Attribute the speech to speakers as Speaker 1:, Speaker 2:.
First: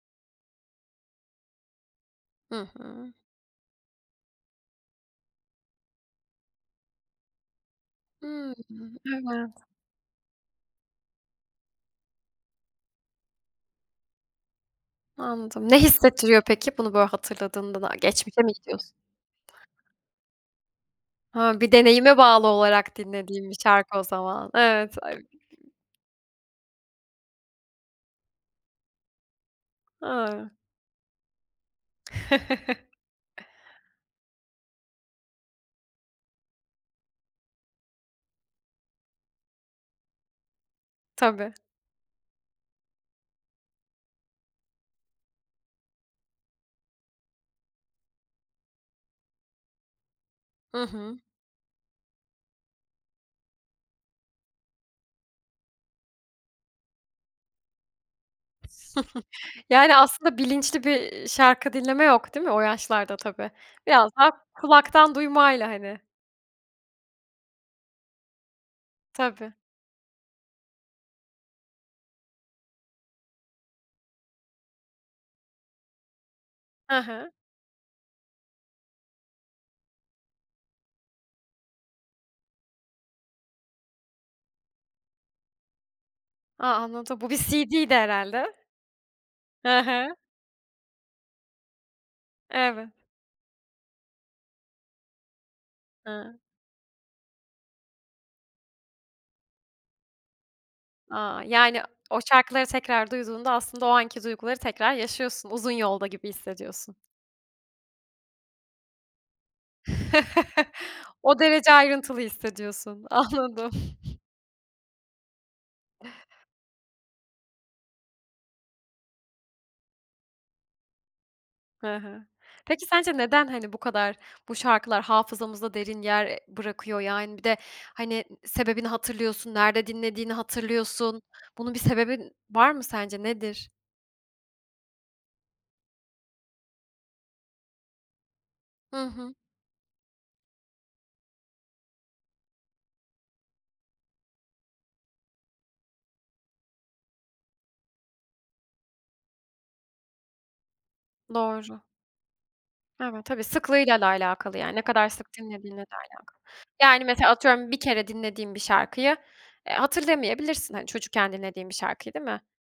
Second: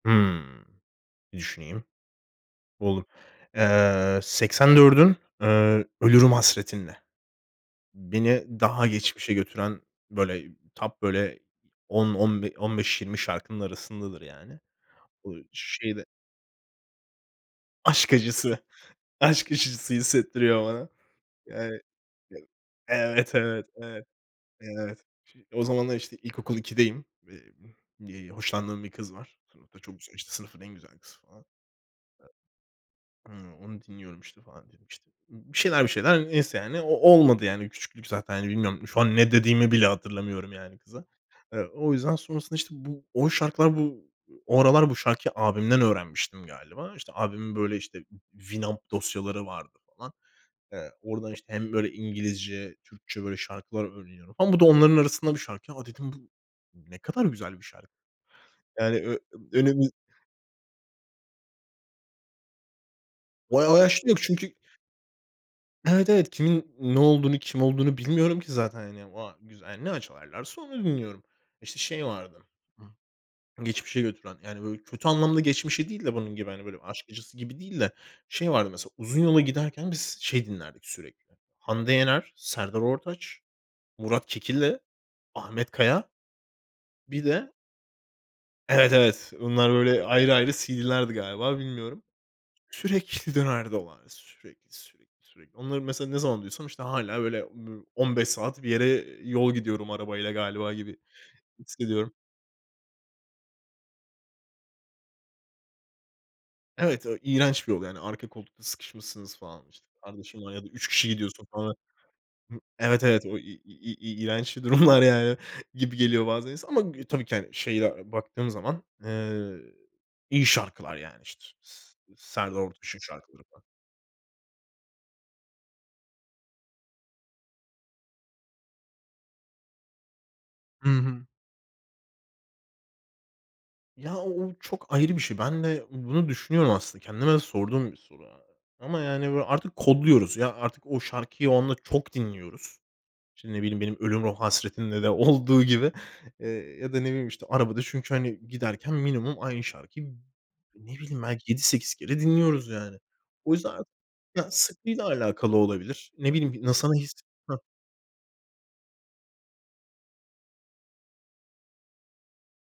Speaker 1: Hımm, bir düşüneyim.
Speaker 2: Hı
Speaker 1: Buldum.
Speaker 2: hı.
Speaker 1: Iıı, Seksendört'ün, ııı, Ölürüm Hasretinle. Beni
Speaker 2: Hımm.
Speaker 1: daha geçmişe
Speaker 2: Evet.
Speaker 1: götüren, böyle, top, böyle, 10 on be on beş, 20 şarkının arasındadır yani. Bu
Speaker 2: Anladım. Ne
Speaker 1: şeyde
Speaker 2: hissettiriyor peki bunu böyle hatırladığında? Daha
Speaker 1: Aşk
Speaker 2: geçmişe mi
Speaker 1: acısı.
Speaker 2: gidiyorsun?
Speaker 1: Aşk acısı hissettiriyor bana.
Speaker 2: He, bir
Speaker 1: Yani
Speaker 2: deneyime
Speaker 1: ev
Speaker 2: bağlı olarak
Speaker 1: evet,
Speaker 2: dinlediğin bir
Speaker 1: evet,
Speaker 2: şarkı o
Speaker 1: evet.
Speaker 2: zaman. Evet.
Speaker 1: Evet. O
Speaker 2: [unintelligible]
Speaker 1: zamanlar, işte, ilkokul 2'deyim. Eee, y eee hoşlandığım bir kız var sınıfta, çok güzel, işte,
Speaker 2: A!
Speaker 1: sınıfın en güzel kızı falan. E Hıı, onu dinliyorum, işte, falan diyelim, işte. Mmm, bir şeyler, bir şeyler. Neyse yani, o olmadı yani küçüklük zaten, hani, bilmiyorum. Şu an ne dediğimi bile hatırlamıyorum yani kıza.
Speaker 2: Tabii.
Speaker 1: Iıı, o yüzden sonrasında, işte, bu o şarkılar bu o aralar bu şarkıyı abimden öğrenmiştim galiba. İşte, abimin böyle, işte, winup dosyaları vardı falan.
Speaker 2: Hı
Speaker 1: Iıı,
Speaker 2: hı.
Speaker 1: oradan, işte, hem, böyle, İngilizce, Türkçe, böyle, şarkılar öğreniyorum falan bu da onların arasında bir şarkı. "Ya" dedim, "Bu ne kadar güzel bir şarkı." Yani ö emm, önemli
Speaker 2: Yani, aslında bilinçli bir, iii, şarkı dinleme yok, değil mi o yaşlarda tabii?
Speaker 1: O o yaşta
Speaker 2: Biraz
Speaker 1: yok
Speaker 2: daha
Speaker 1: çünkü
Speaker 2: kulaktan duymayla, hani.
Speaker 1: Evet, evet. Kimin ne olduğunu, kim olduğunu bilmiyorum ki zaten, hani. Vay
Speaker 2: Tabii.
Speaker 1: güzel, hani, ne açarlarsa onu dinliyorum. İşte, şey vardı; ıh, geçmişe götüren. Yani, böyle, kötü anlamda geçmişe değil de bunun gibi, hani, böyle,
Speaker 2: Hı
Speaker 1: aşk
Speaker 2: hı.
Speaker 1: acısı gibi değil de. Şey vardı mesela, uzun yola giderken biz şey dinlerdik sürekli; Hande Yener, Serdar Ortaç, Murat Kekilli, Ahmet Kaya.
Speaker 2: A, anladım.
Speaker 1: Bir
Speaker 2: Bu bir
Speaker 1: de
Speaker 2: CD'ydi herhâlde.
Speaker 1: Evet, evet. Bunlar
Speaker 2: Hı
Speaker 1: böyle
Speaker 2: hı.
Speaker 1: ayrı ayrı CD'lerdi galiba, bilmiyorum.
Speaker 2: Evet.
Speaker 1: Sürekli dönerdi o ara. Sürekli, sürekli, sürekli. Onları mesela ne zaman
Speaker 2: Hıı.
Speaker 1: duysam, işte, hâlâ, böyle, bir 15 saat bir yere yol gidiyorum arabayla galiba gibi
Speaker 2: A! Yani
Speaker 1: hissediyorum.
Speaker 2: o şarkıları tekrar duyduğunda aslında o anki duyguları tekrar yaşıyorsun. Uzun yolda gibi hissediyorsun.
Speaker 1: Evet, ev İğrenç bir yol yani. Arka koltukta sıkışmışsınız falan, işte. Kardeşin var ya da 3 kişi
Speaker 2: O
Speaker 1: gidiyorsun
Speaker 2: derece
Speaker 1: falan.
Speaker 2: ayrıntılı
Speaker 1: Hı Evet,
Speaker 2: hissediyorsun.
Speaker 1: evet. O i i
Speaker 2: Anladım.
Speaker 1: i i i iğrenç bir durumlar yani gibi geliyor bazen insana ama gü tabii ki, hani, şeyde baktığım zaman, ııı, iyi şarkılar yani. İşte, s
Speaker 2: Hı hı.
Speaker 1: Serdar
Speaker 2: Peki
Speaker 1: Ortaç'ın
Speaker 2: sence
Speaker 1: şarkıları
Speaker 2: neden,
Speaker 1: falan.
Speaker 2: hani, bu kadar bu şarkılar hafızamızda derin yer, eee, bırakıyor? Yani bir de ı hani, sebebini hatırlıyorsun, nerede dinlediğini
Speaker 1: Hı
Speaker 2: hatırlıyorsun.
Speaker 1: hı.
Speaker 2: Bunun bir sebebi var mı sence, nedir?
Speaker 1: Ya, o o çok ayrı bir şey. Ben de bunu düşünüyorum aslında. Kendime de sorduğum bir soru a a ama
Speaker 2: Hı
Speaker 1: yani
Speaker 2: hı.
Speaker 1: böyle artık kodluyoruz. Ya, artık o şarkıyı onunla çok dinliyoruz. İşte, ne bileyim, benim Ölürüm Hasretinle de olduğu gibi. Eee, ya da ne bileyim, işte, arabada çünkü, hani, giderken minimum aynı şarkıyı ne bileyim, belki yedi
Speaker 2: Doğru.
Speaker 1: sekiz kere dinliyoruz yani.
Speaker 2: Evet. Tabii,
Speaker 1: O yüzden ar
Speaker 2: sıklığıyla da
Speaker 1: yani
Speaker 2: alakalı ya. Ne
Speaker 1: sıklığıyla
Speaker 2: kadar sık
Speaker 1: alakalı
Speaker 2: dinlediğinle de
Speaker 1: olabilir. Ne
Speaker 2: alakalı.
Speaker 1: bileyim, sana ne
Speaker 2: Yani
Speaker 1: his
Speaker 2: mesela
Speaker 1: Hah?
Speaker 2: atıyorum 1 kere dinlediğin bir şarkıyı, eee, hatırlamayabilirsin, hani, çocukken dinlediğin bir şarkıyı, değil mi?